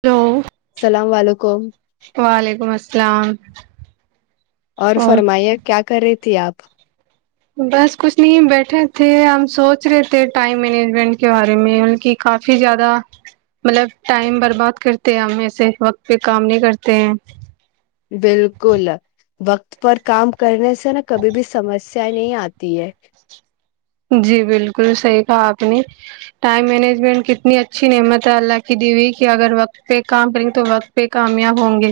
Hello السلام علیکم وعلیکم السلام اور فرمائیے کیا کر رہی تھی آپ بس کچھ نہیں بیٹھے تھے ہم سوچ رہے تھے ٹائم مینجمنٹ کے بارے میں ان کی کافی زیادہ مطلب ٹائم برباد کرتے ہم ایسے وقت پہ کام نہیں کرتے ہیں بالکل وقت پر کام کرنے سے نا کبھی بھی سمج سمسیاۓ نہیں آتی ہے جی بالکل صحیح کہا آپ نے ٹائم مینجمنٹ کی اتنی اچھی نعمت ہے اللہ کی دی ہوئی کہ اگر وقت پہ کام کریں گے تو وقت پہ کامیاب ہوں گے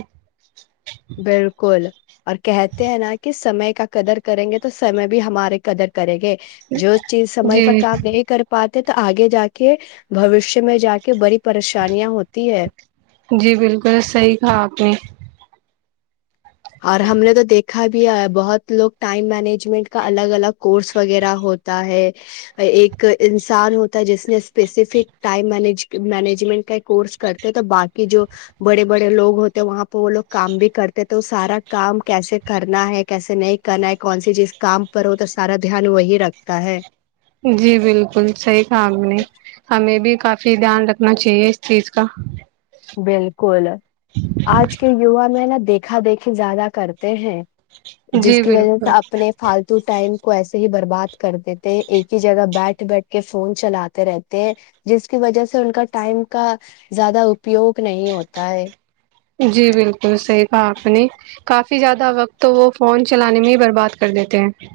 بالکل اور کہتے ہیں نا کہ سمے کا قدر کریں گے تو سمے بھی ہمارے قدر کریں گے جو چیز سمے جی پ کام نہیں کر پاتی تو آگے جا کے بوشیہ میں جا کے بڑی پریشانیاں ہوتی ہے جی بالکل صحیح کہا آپ نے اور ہم نے تو دیکھ دکھا بھی ہے بہت لوگ ٹائم مینجمنٹ کا الگ الگ کورس وغیرہ ہوتا ہے ایک انسان ہوتا ہے جس نے اسپیسیفک ٹائم م مینجمنٹ کا کورس کرتے ہیں تو باقی جو بڑے بڑے لوگ ہوتے وہاں پہ وہ لوگ کام بھی کرتے تھے تو سارا کام کیسے کرنا ہے کیسے نہیں کرنا ہے کون سی جس کام پر ہو تو سارا دھیان وہی رکھتا ہے جی بالکل صحیح کہ ہم نے ہمیں بھی کافی دھیان رکھنا چاہیے اس چیز کا بالکل آج کے یوا میں نا دیکھا دیکھی زیادہ کرتے ہیں جس جی کی وجہ سے بالکل اپنے فالتو ٹائم کو ایسے ہی برباد کر دیتے ہیں ایک ہی جگہ بیٹھ بیٹھ کے فون چلاتے رہتے ہیں جس کی وجہ سے ان کا ٹائم کا زیادہ اپیوگ نہیں ہوتا ہے جی بالکل تو صحی کہا آپ نے کافی زیادہ وقت وہ فون چلانے میں ہی برباد کر دیتے ہیں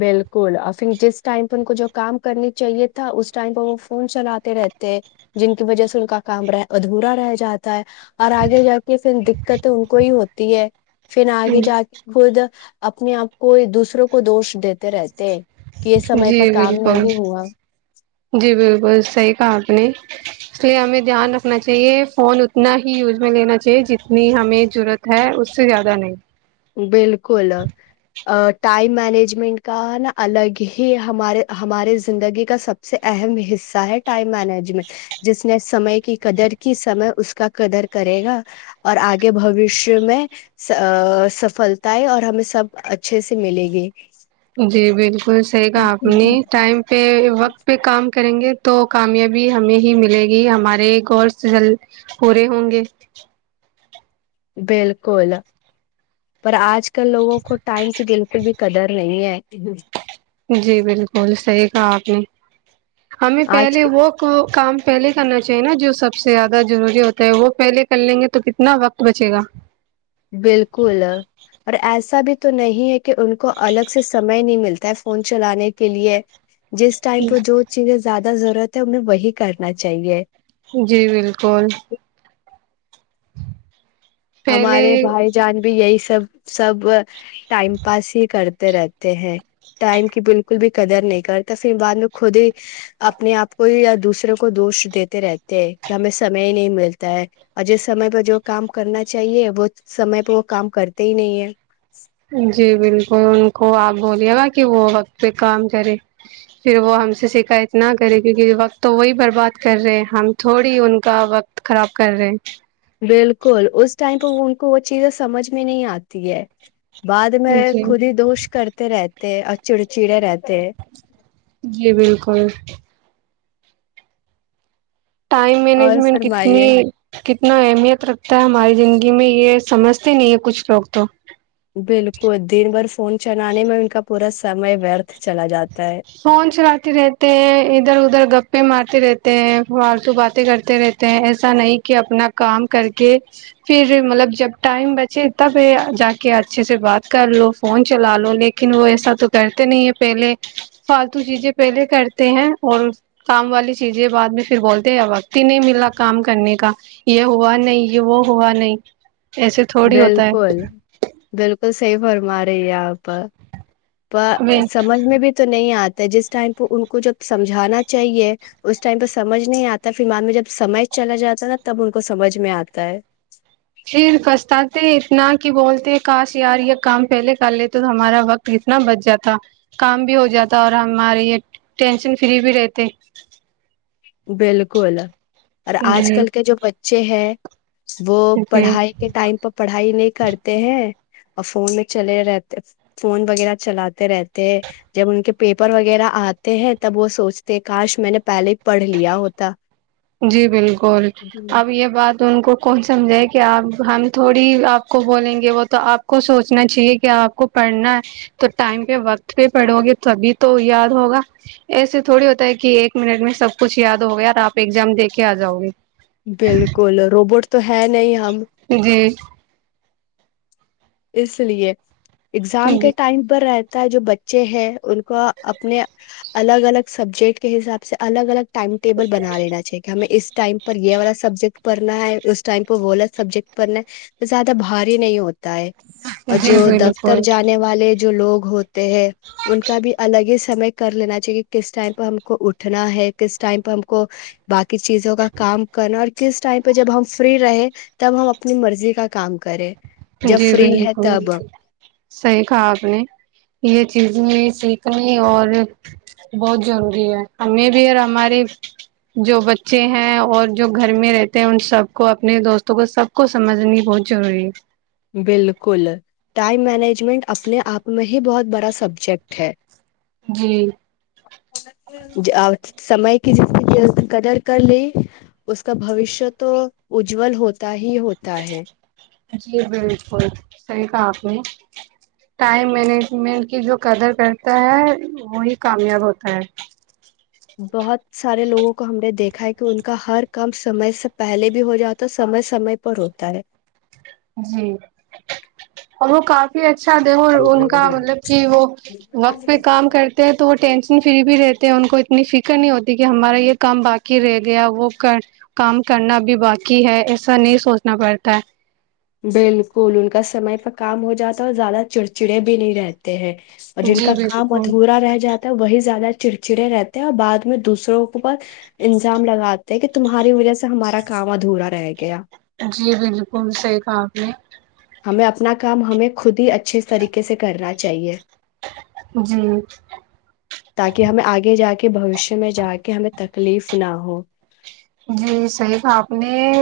بالکل اور پھر جس ٹائم پہ ان کو جو کام کرنی چاہیے تھا اس ٹائم پہ وہ فون چلاتے رہتے جن کی وجہ سے ان کا کام ادھورا رہ جاتا ہے اور آگے جا کے پھر دقت ان کو ہی ہوتی ہے پھر آگے جا کے خود اپنے آپ کو دوسروں کو دوش د تو رہتے کہ یہ سمے جی پہ کام بالکل نہیں ہوا جی بالکل صحی کہا آپ نے اس لیے ہمیں دھیان رکھنا چاہیے فون اتنا ہی یوز میں لینا چاہیے جتنی ہمیں ضرورت ہے اس سے زیادہ نہیں بالکل ٹائم مینجمنٹ کا نا الگ ہی ہمارے ہمارے زندگی کا سب سے اہم حصہ ہے ٹائم مینجمنٹ جس نے سمے کی قدر کی سمے اس کا قدر کرے گا اور آگے بوشیہ میں سفلتا ہے اور ہمیں سب اچھے سے ملے گی جی بالکل صحیح کہ آپ نے ٹائم پہ وقت پہ کام کریں گے تو کامیابی ہمیں ہی ملے گی ہمارے گور سے جل پورے ہوں گے بالکل پر آج کل لوگوں کو ٹائم کی بالکل بھی قدر نہیں ہے [inaudible] جی بالکل صحیح کہا آپ نے ہمیں آج پہلے وہ کام پہلے کرنا چاہیے نا جو سب سے زیادہ ضروری ہوتا ہے وہ پہلے کر لیں گے تو کتنا وقت بچے گا بالکل اور ایسا بھی تو نہیں ہے کہ ان کو الگ سے سمئے نہیں ملتا ہے فون چلانے کے لیے جس ٹائم پ جو چیزیں زیاد ضرورت ہے انہیں وہی کرنا چاہیے جی بالکل پہلے ہمارے بھائی جان بھی یہی سب سب ٹائم پاس ہی کرتے رہتے ہیں ٹائم کی بالکل بھی قدر نہیں کرتا پھر بعد میں خود ہی اپنے آپ کو یا دوسروں کو دوش دیتے رہتے ہیں کہ ہمیں سمے ہی نہیں ملتا ہے اور جس سمے پ جو کام کرنا چاہیے وہ سمے پہ وہ کام کرتے ہی نہیں ہے ہم جی بالکل ان کو آپ بولیے گا کہ وہ وقت پہ کام کرے پھر وہ ہم سے شکایت نہ کرے کیونکہ وقت تو وہی برباد کر رہے ہم تھوڑی ان کا وقت خراب کر رہے ہیں بالکل اس ٹائم پہ ان کو وہ چیزیں سمجھ میں نہیں آتی ہے بعد ہیں میں جی خود ہی دوش کرتے رہتے چڑچڑے رہتے ہیں۔ جی بالکل ٹائم اور مینجمنٹ کتنی فرمائیے کتنا اہمیت رکھتا ہے ہماری زندگی میں یہ سمجھتے نہیں ہے کچھ لوگ تو بالکل دن بھر فون چلانے میں ان کا پورا سمے ورتھ چلا جاتا ہے فون چلتی رہتے ادھر ادھر گپے مارتی رہتے ہیں فالتو باتیں کرتے رہتے ہیں ایسا نہیں کہ اپنا کام کر کے پھر مطلب جب ٹائم بچے تب جا کے اچھے سے بات کر لو فون چلا لو لیکن وہ ایسا تو کرتے نہیں ہے پہلے فالتو چیزیں پہلے کرتے ہیں اور کام والی چیزیں بعد میں پھر بولتے ہیں وقت ہی نہیں ملا کام کرنے کا یہ ہوا نہیں یہ وہ ہوا نہیں ایسے تھوڑی ہوتا ہے تو صحی فرما رہی ہے آپ ہے سمجھ میں بھی تو نہیں آتا جس ٹائم پہ ان کو جب سمجھانا چاہیے اس ٹائم پہ سمجھ نہیں آتا پھر مد میں جب سمجھ چلا جاتا ہے نا تب ان کو سمجھ میں آتا ہے پھر پچھتاتے اتنا کہ بولتے کاش یار یہ کام پہلے کر لیتے ہمارا وقت اتنا بچ جاتا کام بھی ہو جاتا اور ہمارے یہ ٹینشن فری بھی رہتے بالکل اور آج جی کل کے جو بچے ہیں وہ جی پڑھائی کے ٹائم پ پڑھائی نہیں کرتے ہیں اور فون میں چلے رہتے فون وغیرہ چلاتے رہتے ہیں جب ان کے پیپر وغیرہ آتے ہیں تب وہ سوچتے کاش میں نے پہلے پڑھ لیا ہوتا جی بالکل جی اب یہ بات تو ان کو کون سمجھائے کہ آپ ہم تھوڑی آپ کو بولیں گے وہ تو آپ کو سوچنا چاہیے کہ آپ کو پڑھنا ہے تو ٹائم پہ وقت پہ پڑھو گے تبھی تو یاد ہوگا ایسے تھوڑی ہوتا ہے کہ ایک منٹ میں سب کچھ یاد ہوگیا اور آپ ایگزام د کے آ جاؤ گی بالکل روبوٹ تو ہے نہیں ہم جی اس لیے اگزام جی کے ٹائم پر رہتے جو بچے ہیں ان کو اپنے الگ الگ سبجیکٹ کے حساب سے الگ الگ ٹائم ٹیبل بنا لینا چاہی کہ ہمیں اس ٹائم پر یہ والا سبجیکٹ پڑھنا ہے اس ٹائم کو بولط سبجیکٹ پڑھنا زیادہ بھاری نہیں ہوتا ہے اور جی جو دفتر بالکل جانے والے جو لوگ ہوتے ہیں ان کا بھی الگ ہی سمے کر لینا چاہیے کس ٹائم پہ ہم کو اٹھنا ہے کس ٹائم پہ ہم کو باقی کیسس چیزوں کا کام کرنا اور کس ٹائم پہ جب ہم فری رہے تب ہم اپنی مرضی کا کام کریں جب جی فری ہے بالکل تب صحیح کہا آپ نے یہ چیز سیکھنی اور بہت ضروری ہے ہمیں بھی اور ہمارے جو بچے ہیں اور جو گھر میں رہتے ہیں ان سب کو اپنے دوستوں کو سب کو سمجھنی بہت ضروری ہے بالکل ٹائم مینجمنٹ منٹ اپنے آپ میں یہ بہت بڑا سبجیکٹ ہے جی سمے کی جس قدر کر لی اس کا بوشیہ تو اجول ہوتا ہی ہوتا ہے جی بالکل صحیح کہا آپ نے ٹائم مینجمنٹ کی جو قدر کرتا ہے وہی کامیاب ہوتا ہے بہت سارے لوگوں کو ہم نے دیکھا ہے کہ ان کا ہر کام سمے سے پہلے بھی ہو جاتا سمے سمے پر روکتا رہے جی اور وہ کافی اچھا اچھا دے ان کا مطلب کہ وہ وقت پہ کام کرتے ہیں تو وہ ٹینشن فری بھی رہ ان کو اتنی فکر نہیں ہوتی کہ ہمارا یہ کام باقی رہ گیا وہ کام کرنا بھی باقی ہے ایسا نہیں سوچنا پڑتا ہے بالکل ان کا سمے پ کام ہو جاتا ہے اور زیادہ چڑچڑے بھی نہیں رہتے ہیں اور ہے جن جی کا کام بالکل ادھورا رہ جاتا ہے وہی زیادہ چڑچڑے رہتے ہیں اور بعد میں دوسروں کے ب الزام لگاتے کہ تمہاری وجہ سے ہمارا کام ادھورا رہ گیا جی بالکل صحی کہا آپ نے ہمیں اپنا کام ہمیں خود ہی اچھے طریقے سے کرنا چاہیے جی تاکہ ہمیں آگے جا کے [unintelligible] میں جا کے ہمیں تکلیف نہ ہو جی صحیح کہا آپ نے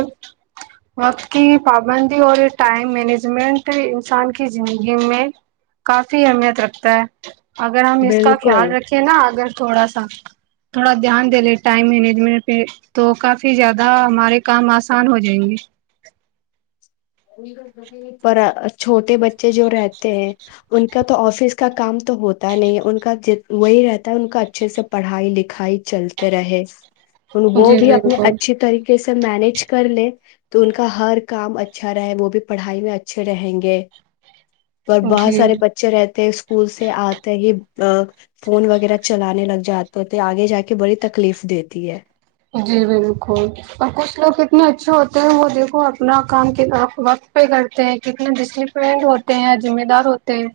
وقت کی پابندی اور ٹائم مینجمنٹ انسان کی زندگی میں کافی اہمیت رکھتا ہے اگر ہم اس کا خیال بالکل رکھے نا اگر تھوڑا سا تھوڑا دھیان دے لے ٹائم مینجمنٹ پہ تو کافی زیادہ ہمارے کام آسان ہو جائیں گے چھوٹے بچے جو رہتے ہیں ان کا تو آفس کا کام تو ہوتا نہیں ہے ان کا وہی رہتا ہے ان کا اچھے سے پڑھائی لکھائی چلتے رہے تو وہ جی بھی اپنے بالکل اچھی طریقے سے مینج کر لے تو ان کا ہر کام اچھا اچھا رہے وہ بھی پڑھائی میں اچھے رہیں گے اور بہت جی سارے بچے رہتے ہیں اسکول سے آتے ہی ا فون وغیرہ چلانے لگ جاتے ہوتے آگے جا کے بڑی تکلیف دیتی ہے جی بالکل اور کچھ لوگ کتنے اچھے ہوتے ہیں وہ دیکھو اپنا کام کنا وقت پہ کرتے ہیں کتنے ڈسپلن ہوتے ہیں ذمہ دار ہوتے ہیں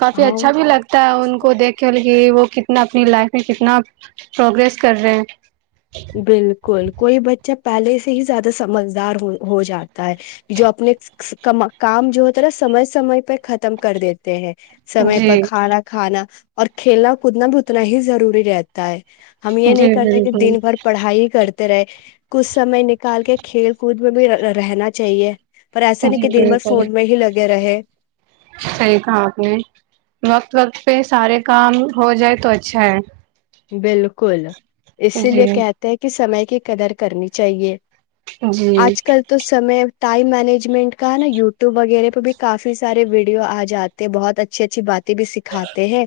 کافی اچھا بھی لگتا ہے ان ہاں کو دیکھے کہ وہ کتنا اپنی لائف میں کتنا پروگریس کر رہے ہیں بالکل کوئی بچہ پہلے سے ہی زیادہ سمجھدار ہو جاتا ہے جو اپنے کام جو ہوتا ہے نا سمے سمے پہ ختم کر دیتے ہیں سمے جی پر کھانا کھانا اور کھیلنا کودنا بھی اتنا ہی ضروری رہتا ہے ہم یہ نہیں جی کرتے کہ بالکل دن بھر کرتے رہے کچھ سمے نکال کے کھیل کود میں بھی رہنا چاہیے پر ایسا نہیں جی کہ دن بھر بالکل فون میں ہی لگے رہے صحیح کہا آپ نے وقت وقت پہ سارے کام ہو جائے تو اچھا ہے بالکل اسی لیے جی کہتے ہیں کہ سمے کی قدر کرنی چاہیے جی آج کل تو سمے ٹائم مینجمنٹ کا ہے نا یوٹیوب وغیرہ مے بھی کافی سارے ویڈیو آ جاتے ہیں بہت اچھی اچھی بات بھی سکھاتے ہیں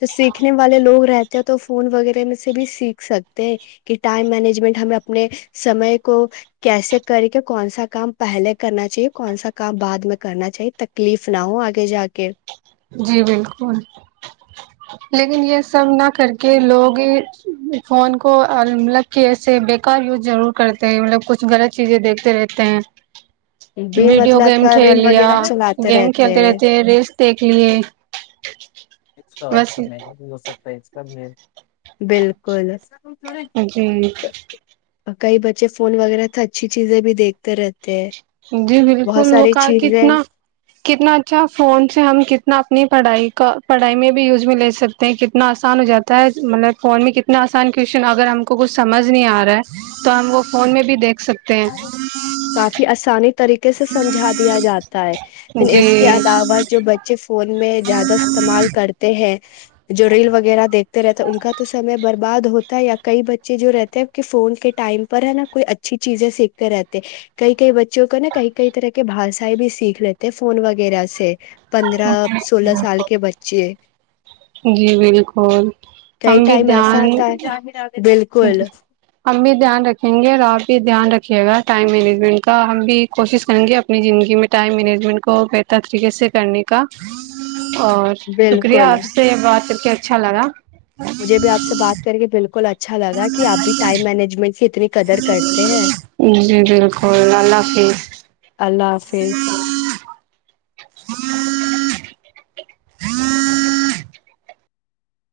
تو سیکھنے والے لوگ رہتے ہیں تو فون وغیرہ میں سے بھی سیکھ سکتے ہیں کہ ٹائم مینجمنٹ ہمیں اپنے سمے کو کیسے کر کے کون سا کام پہلے کرنا چاہیے کون سا کام بعد میں کرنا چاہیے تکلیف نہ ہو آگے جا کے جی بالکل لیکن یہ سب نہ کر کے لوگ فون کو الگ طریقے سے بیکار یوز ضرور کرتے ہیں مطلب کچھ غلط چیزیں دیکھتے رہتے ہیں بھی ویڈیو مطلب گیم کا کھیل ریل لیا وغیرہ چلاتے گیم کھیلتے رہتے ہے ریلس [inaudible] تو اچھا مہگا بھی ہو سکتا ہے سب ہیں بالکل جی کئی بچے فون وغیرہ تو اچھی چیزیں بھی دیکھتے رہتے ہیں جی بہت بالکل وہ ساری ک چیزیں کتنا کتنا اچھا فون سے ہم کت اپنی پڑھائی کا پڑھائی میں بھی یوز میں لے سکتے ہیں کتنا آسان ہو جاتا ہے مطلب فون میں کتنا آسان کوشچن اگر ہم کو کچھ سمجھ نہیں آ رہا ہے تو ہم کو فون میں بھی دیکھ سکتے ہیں کافی اا آسانی طریقے سے سمجھا دیا جاتا ہے پھر اس کے جی علاوہ جو بچے فون میں زیادہ استعمال کرتے ہیں جو ریل وغیرہ دیکھتے رہتا ہیں ان کا تو سمے برباد ہوتا ہے یا کئی بچے جو رہتے ہیں کہ فون کے ٹائم پر ہے نا کوئی اچھی چیزیں سیکھتے رہتے کئی کئی بچوں کو نا کئی کئی طرح کے بھاشائیں بھی سیکھ لیتے فون وغیرہ سے پندرہ سولہ سال کے بچے جی بالکل کئی ہم بھی ٹائم ایسا دھیان آتا ہے بالکل ہم بھی دھیان رکھیں گے اور آپ بھی دھیان رکھ کیے گا ٹائم مینجمنٹ کا ہم بھی کوشش کریں گے اپنی زندگی میں ٹائم مینجمنٹ کو بہتر طریقے سے کرنے ک اور شکریہ بالکل آپ سے بات کے اچھا لگا مجھے بھی آپ سے بات کر کے بالکل اچھا اچھا لگا آپ بھی ٹائم مینجمنٹ سے جی بالکل لالاف ہی فیز